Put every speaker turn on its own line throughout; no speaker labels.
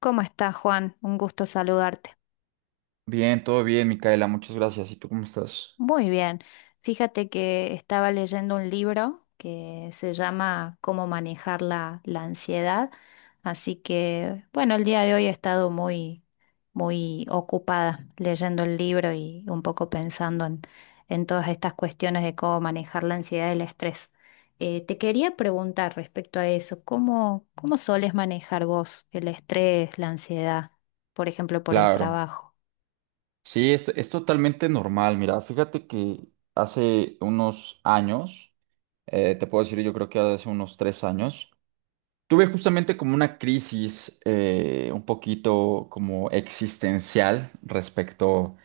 ¿Cómo estás, Juan? Un gusto saludarte.
Bien, todo bien, Micaela, muchas gracias. ¿Y tú cómo estás?
Muy bien. Fíjate que estaba leyendo un libro que se llama Cómo manejar la ansiedad. Así que, bueno, el día de hoy he estado muy ocupada leyendo el libro y un poco pensando en todas estas cuestiones de cómo manejar la ansiedad y el estrés. Te quería preguntar respecto a eso, cómo soles manejar vos el estrés, la ansiedad, por ejemplo, por el
Claro.
trabajo?
Sí, es totalmente normal. Mira, fíjate que hace unos años, te puedo decir, yo creo que hace unos tres años, tuve justamente como una crisis un poquito como existencial respecto,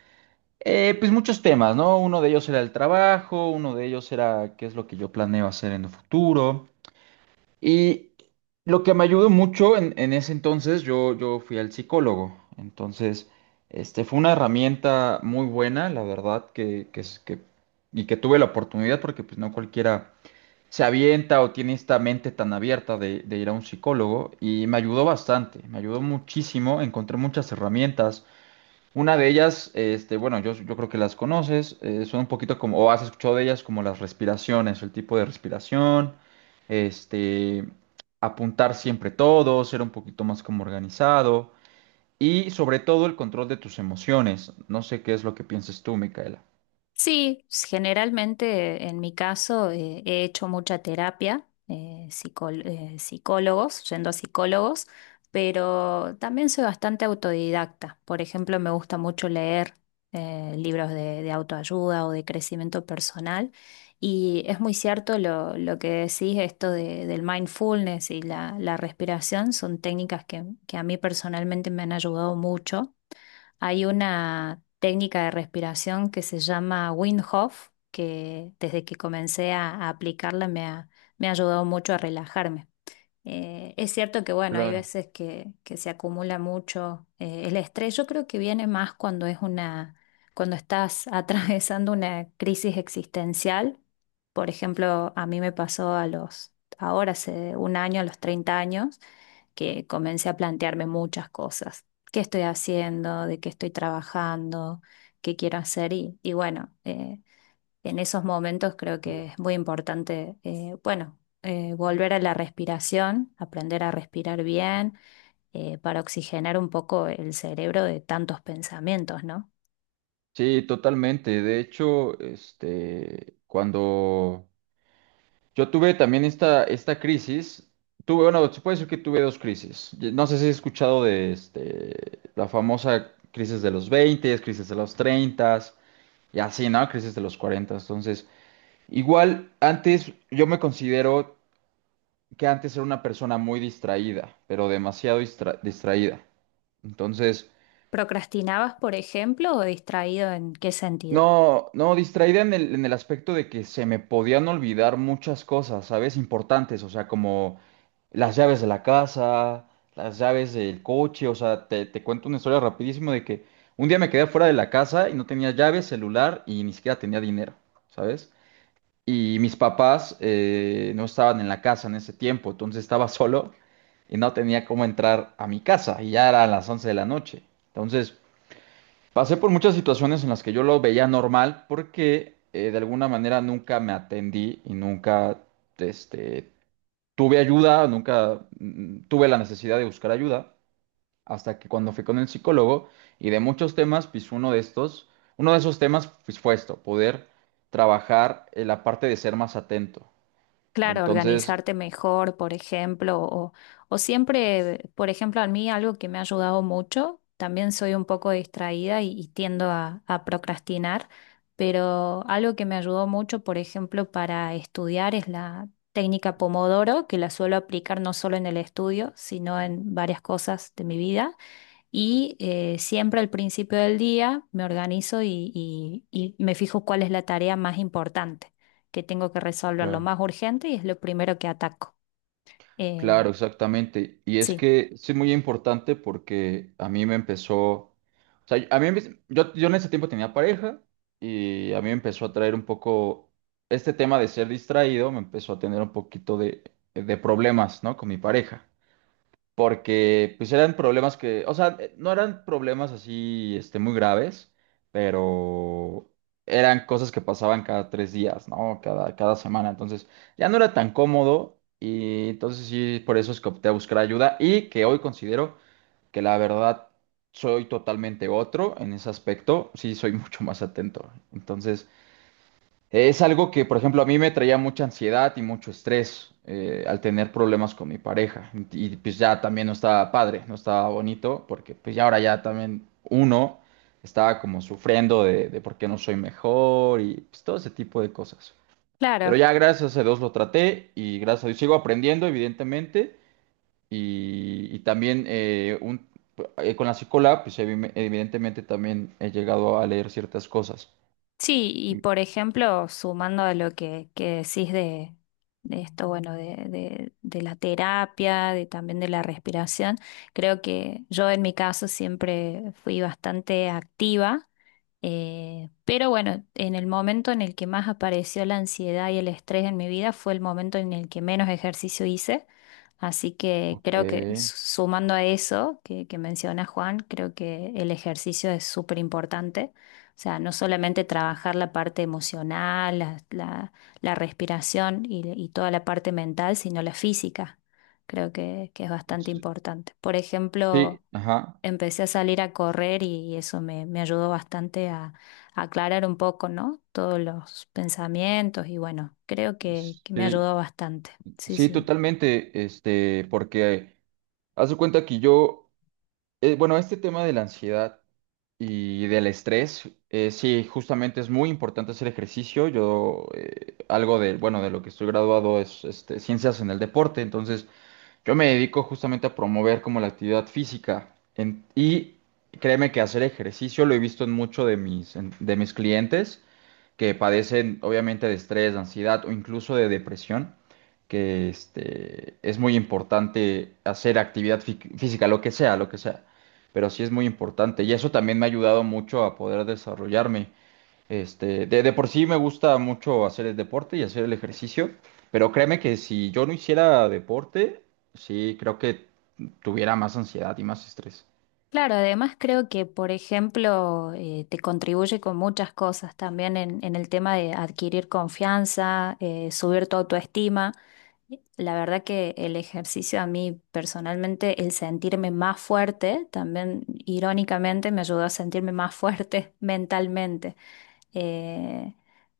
pues muchos temas, ¿no? Uno de ellos era el trabajo, uno de ellos era qué es lo que yo planeo hacer en el futuro. Y lo que me ayudó mucho en ese entonces, yo fui al psicólogo. Entonces, este fue una herramienta muy buena, la verdad, y que tuve la oportunidad porque pues no cualquiera se avienta o tiene esta mente tan abierta de ir a un psicólogo. Y me ayudó bastante, me ayudó muchísimo, encontré muchas herramientas, una de ellas, este, bueno, yo creo que las conoces, son un poquito como, o has escuchado de ellas como las respiraciones, el tipo de respiración, este, apuntar siempre todo, ser un poquito más como organizado y sobre todo el control de tus emociones. No sé qué es lo que pienses tú, Micaela.
Sí, generalmente en mi caso he hecho mucha terapia, psicólogos, yendo a psicólogos, pero también soy bastante autodidacta. Por ejemplo, me gusta mucho leer libros de autoayuda o de crecimiento personal. Y es muy cierto lo que decís, esto del mindfulness y la respiración son técnicas que a mí personalmente me han ayudado mucho. Hay una técnica de respiración que se llama Wim Hof, que desde que comencé a aplicarla me ha ayudado mucho a relajarme. Es cierto que, bueno, hay
Claro.
veces que se acumula mucho el estrés. Yo creo que viene más cuando es cuando estás atravesando una crisis existencial. Por ejemplo, a mí me pasó ahora hace un año, a los 30 años que comencé a plantearme muchas cosas. ¿Qué estoy haciendo? ¿De qué estoy trabajando? ¿Qué quiero hacer? Y bueno, en esos momentos creo que es muy importante, volver a la respiración, aprender a respirar bien, para oxigenar un poco el cerebro de tantos pensamientos, ¿no?
Sí, totalmente. De hecho, este, cuando yo tuve también esta crisis. Tuve, bueno, se puede decir que tuve dos crisis. Y no sé si has escuchado de este, la famosa crisis de los 20, crisis de los 30 y así, ¿no? Crisis de los 40. Entonces, igual antes yo me considero que antes era una persona muy distraída, pero demasiado distraída. Entonces,
¿Procrastinabas, por ejemplo, o distraído en qué sentido?
no, no, distraída en el aspecto de que se me podían olvidar muchas cosas, ¿sabes? Importantes, o sea, como las llaves de la casa, las llaves del coche, o sea, te cuento una historia rapidísimo de que un día me quedé fuera de la casa y no tenía llaves, celular y ni siquiera tenía dinero, ¿sabes? Y mis papás no estaban en la casa en ese tiempo, entonces estaba solo y no tenía cómo entrar a mi casa y ya eran las 11 de la noche. Entonces, pasé por muchas situaciones en las que yo lo veía normal porque de alguna manera nunca me atendí y nunca este, tuve ayuda, nunca tuve la necesidad de buscar ayuda, hasta que cuando fui con el psicólogo y de muchos temas, pues uno de estos, uno de esos temas pues, fue esto, poder trabajar en la parte de ser más atento.
Claro,
Entonces,
organizarte mejor, por ejemplo, o siempre, por ejemplo, a mí algo que me ha ayudado mucho, también soy un poco distraída y tiendo a procrastinar, pero algo que me ayudó mucho, por ejemplo, para estudiar es la técnica Pomodoro, que la suelo aplicar no solo en el estudio, sino en varias cosas de mi vida. Y siempre al principio del día me organizo y me fijo cuál es la tarea más importante, que tengo que resolver lo
claro.
más urgente y es lo primero que ataco. Eh,
Claro, exactamente. Y es
sí,
que sí es muy importante porque a mí me empezó, o sea, a mí, yo, en ese tiempo tenía pareja y a mí me empezó a traer un poco, este tema de ser distraído me empezó a tener un poquito de problemas, ¿no? Con mi pareja porque pues eran problemas que, o sea, no eran problemas así, este, muy graves, pero eran cosas que pasaban cada 3 días, ¿no? Cada semana, entonces ya no era tan cómodo y entonces sí, por eso es que opté a buscar ayuda y que hoy considero que la verdad soy totalmente otro en ese aspecto, sí soy mucho más atento, entonces es algo que, por ejemplo, a mí me traía mucha ansiedad y mucho estrés al tener problemas con mi pareja. Y pues ya también no estaba padre, no estaba bonito, porque pues ya ahora ya también uno estaba como sufriendo de por qué no soy mejor y pues todo ese tipo de cosas. Pero
claro.
ya gracias a Dios lo traté y gracias a Dios sigo aprendiendo, evidentemente. Y también con la psicóloga, pues evidentemente también he llegado a leer ciertas cosas.
Sí, y
Sí.
por ejemplo, sumando a lo que decís de esto, bueno, de la terapia, de también de la respiración, creo que yo en mi caso siempre fui bastante activa, pero bueno, en el momento en el que más apareció la ansiedad y el estrés en mi vida fue el momento en el que menos ejercicio hice, así que
Ok.
creo que sumando a eso que menciona Juan, creo que el ejercicio es súper importante, o sea, no solamente trabajar la parte emocional, la respiración y toda la parte mental, sino la física. Creo que es bastante importante. Por
Sí,
ejemplo,
ajá.
empecé a salir a correr y eso me ayudó bastante a aclarar un poco, ¿no? Todos los pensamientos y bueno, creo que me
Sí,
ayudó bastante. Sí,
sí,
sí.
totalmente. Este, porque haz de cuenta que yo, bueno, este tema de la ansiedad y del estrés, sí, justamente es muy importante hacer ejercicio. Yo, algo de, bueno, de lo que estoy graduado es este, ciencias en el deporte. Entonces, yo me dedico justamente a promover como la actividad física. Y créeme que hacer ejercicio lo he visto en mucho de mis, de mis clientes que padecen obviamente de estrés, de ansiedad o incluso de depresión, que este, es muy importante hacer actividad física, lo que sea, pero sí es muy importante y eso también me ha ayudado mucho a poder desarrollarme. Este, de por sí me gusta mucho hacer el deporte y hacer el ejercicio, pero créeme que si yo no hiciera deporte, sí creo que tuviera más ansiedad y más estrés.
Claro, además creo que, por ejemplo, te contribuye con muchas cosas también en el tema de adquirir confianza, subir tu autoestima. La verdad que el ejercicio a mí personalmente, el sentirme más fuerte, también irónicamente me ayudó a sentirme más fuerte mentalmente. Eh,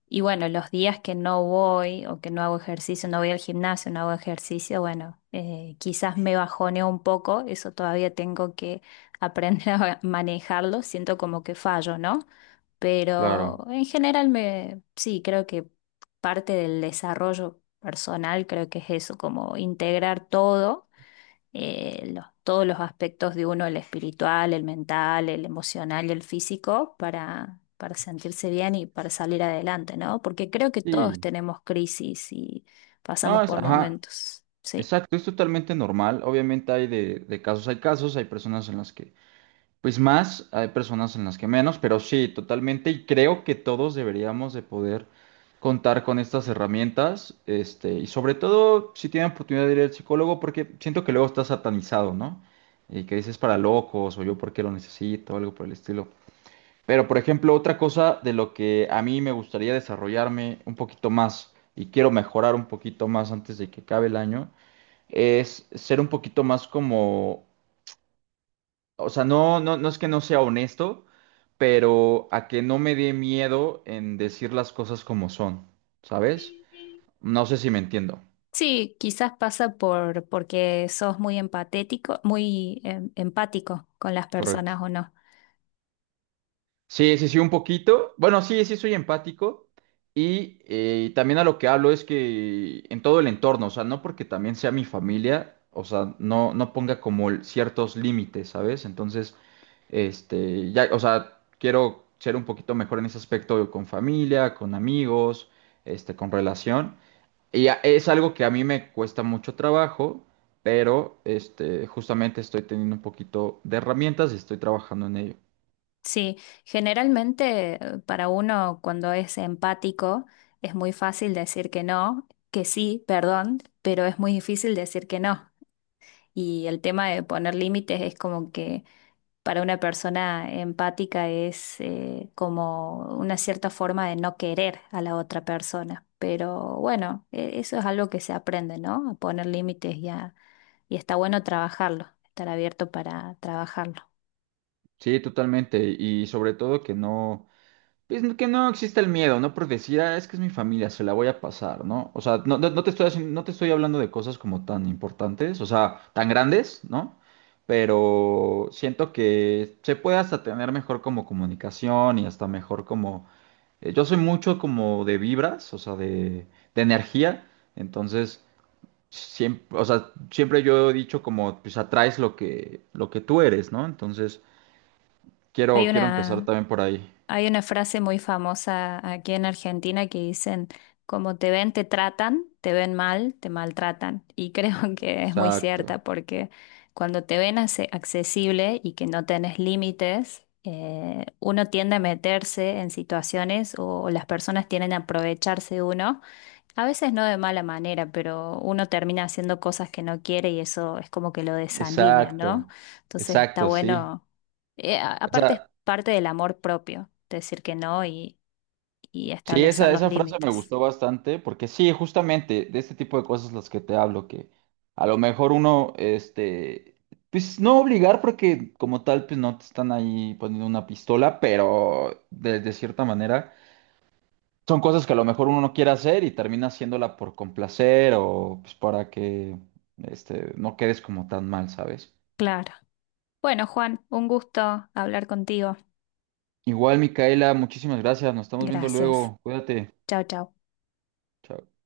y bueno, los días que no voy o que no hago ejercicio, no voy al gimnasio, no hago ejercicio, bueno, quizás me bajoneo un poco, eso todavía tengo que aprender a manejarlo, siento como que fallo, ¿no?
Claro.
Pero en general sí, creo que parte del desarrollo personal creo que es eso, como integrar todo todos los aspectos de uno, el espiritual, el mental, el emocional y el físico, para sentirse bien y para salir adelante, ¿no? Porque creo que todos
Sí.
tenemos crisis y
No,
pasamos
es,
por
ajá.
momentos, sí.
Exacto, es totalmente normal. Obviamente hay de casos, hay personas en las que pues más, hay personas en las que menos, pero sí, totalmente. Y creo que todos deberíamos de poder contar con estas herramientas, este, y sobre todo si tienen oportunidad de ir al psicólogo, porque siento que luego está satanizado, ¿no? Y que dices para locos o yo porque lo necesito, algo por el estilo. Pero por ejemplo, otra cosa de lo que a mí me gustaría desarrollarme un poquito más y quiero mejorar un poquito más antes de que acabe el año es ser un poquito más como, o sea, no es que no sea honesto, pero a que no me dé miedo en decir las cosas como son, ¿sabes? No sé si me entiendo,
Sí, quizás pasa por porque sos muy empatético, empático con las
correcto.
personas o no.
Sí, sí, sí, un poquito. Bueno, sí, sí, soy empático. Y también a lo que hablo es que en todo el entorno, o sea, no porque también sea mi familia, o sea, no, no ponga como ciertos límites, ¿sabes? Entonces, este, ya, o sea, quiero ser un poquito mejor en ese aspecto con familia, con amigos, este, con relación. Es algo que a mí me cuesta mucho trabajo, pero este, justamente estoy teniendo un poquito de herramientas y estoy trabajando en ello.
Sí, generalmente para uno cuando es empático es muy fácil decir que no, que sí, perdón, pero es muy difícil decir que no. Y el tema de poner límites es como que para una persona empática es como una cierta forma de no querer a la otra persona. Pero bueno, eso es algo que se aprende, ¿no? A poner límites, y está bueno trabajarlo, estar abierto para trabajarlo.
Sí, totalmente. Y sobre todo que no, pues que no exista el miedo, ¿no? Por decir, "Ah, es que es mi familia, se la voy a pasar, ¿no?". O sea, no te estoy haciendo, no te estoy hablando de cosas como tan importantes, o sea, tan grandes, ¿no? Pero siento que se puede hasta tener mejor como comunicación y hasta mejor como... yo soy mucho como de vibras, o sea, de energía. Entonces, siempre, o sea, siempre yo he dicho como, pues atraes lo que tú eres, ¿no? Entonces,
Hay
Quiero empezar
una,
también por ahí.
Hay una frase muy famosa aquí en Argentina que dicen, como te ven, te tratan, te ven mal, te maltratan. Y creo que es muy
Exacto,
cierta porque cuando te ven accesible y que no tenés límites, uno tiende a meterse en situaciones o las personas tienden a aprovecharse de uno a veces no de mala manera, pero uno termina haciendo cosas que no quiere y eso es como que lo desalinea, ¿no?
exacto,
Entonces está
exacto, sí.
bueno, aparte es
Esa,
parte del amor propio, decir que no y
sí,
establecer los
esa frase me
límites.
gustó bastante porque sí, justamente de este tipo de cosas las que te hablo, que a lo mejor uno, este, pues no obligar porque como tal, pues no te están ahí poniendo una pistola, pero de cierta manera son cosas que a lo mejor uno no quiere hacer y termina haciéndola por complacer o pues para que, este, no quedes como tan mal, ¿sabes?
Claro. Bueno, Juan, un gusto hablar contigo.
Igual, Micaela, muchísimas gracias. Nos estamos viendo
Gracias.
luego. Cuídate.
Chao, chao.
Chao.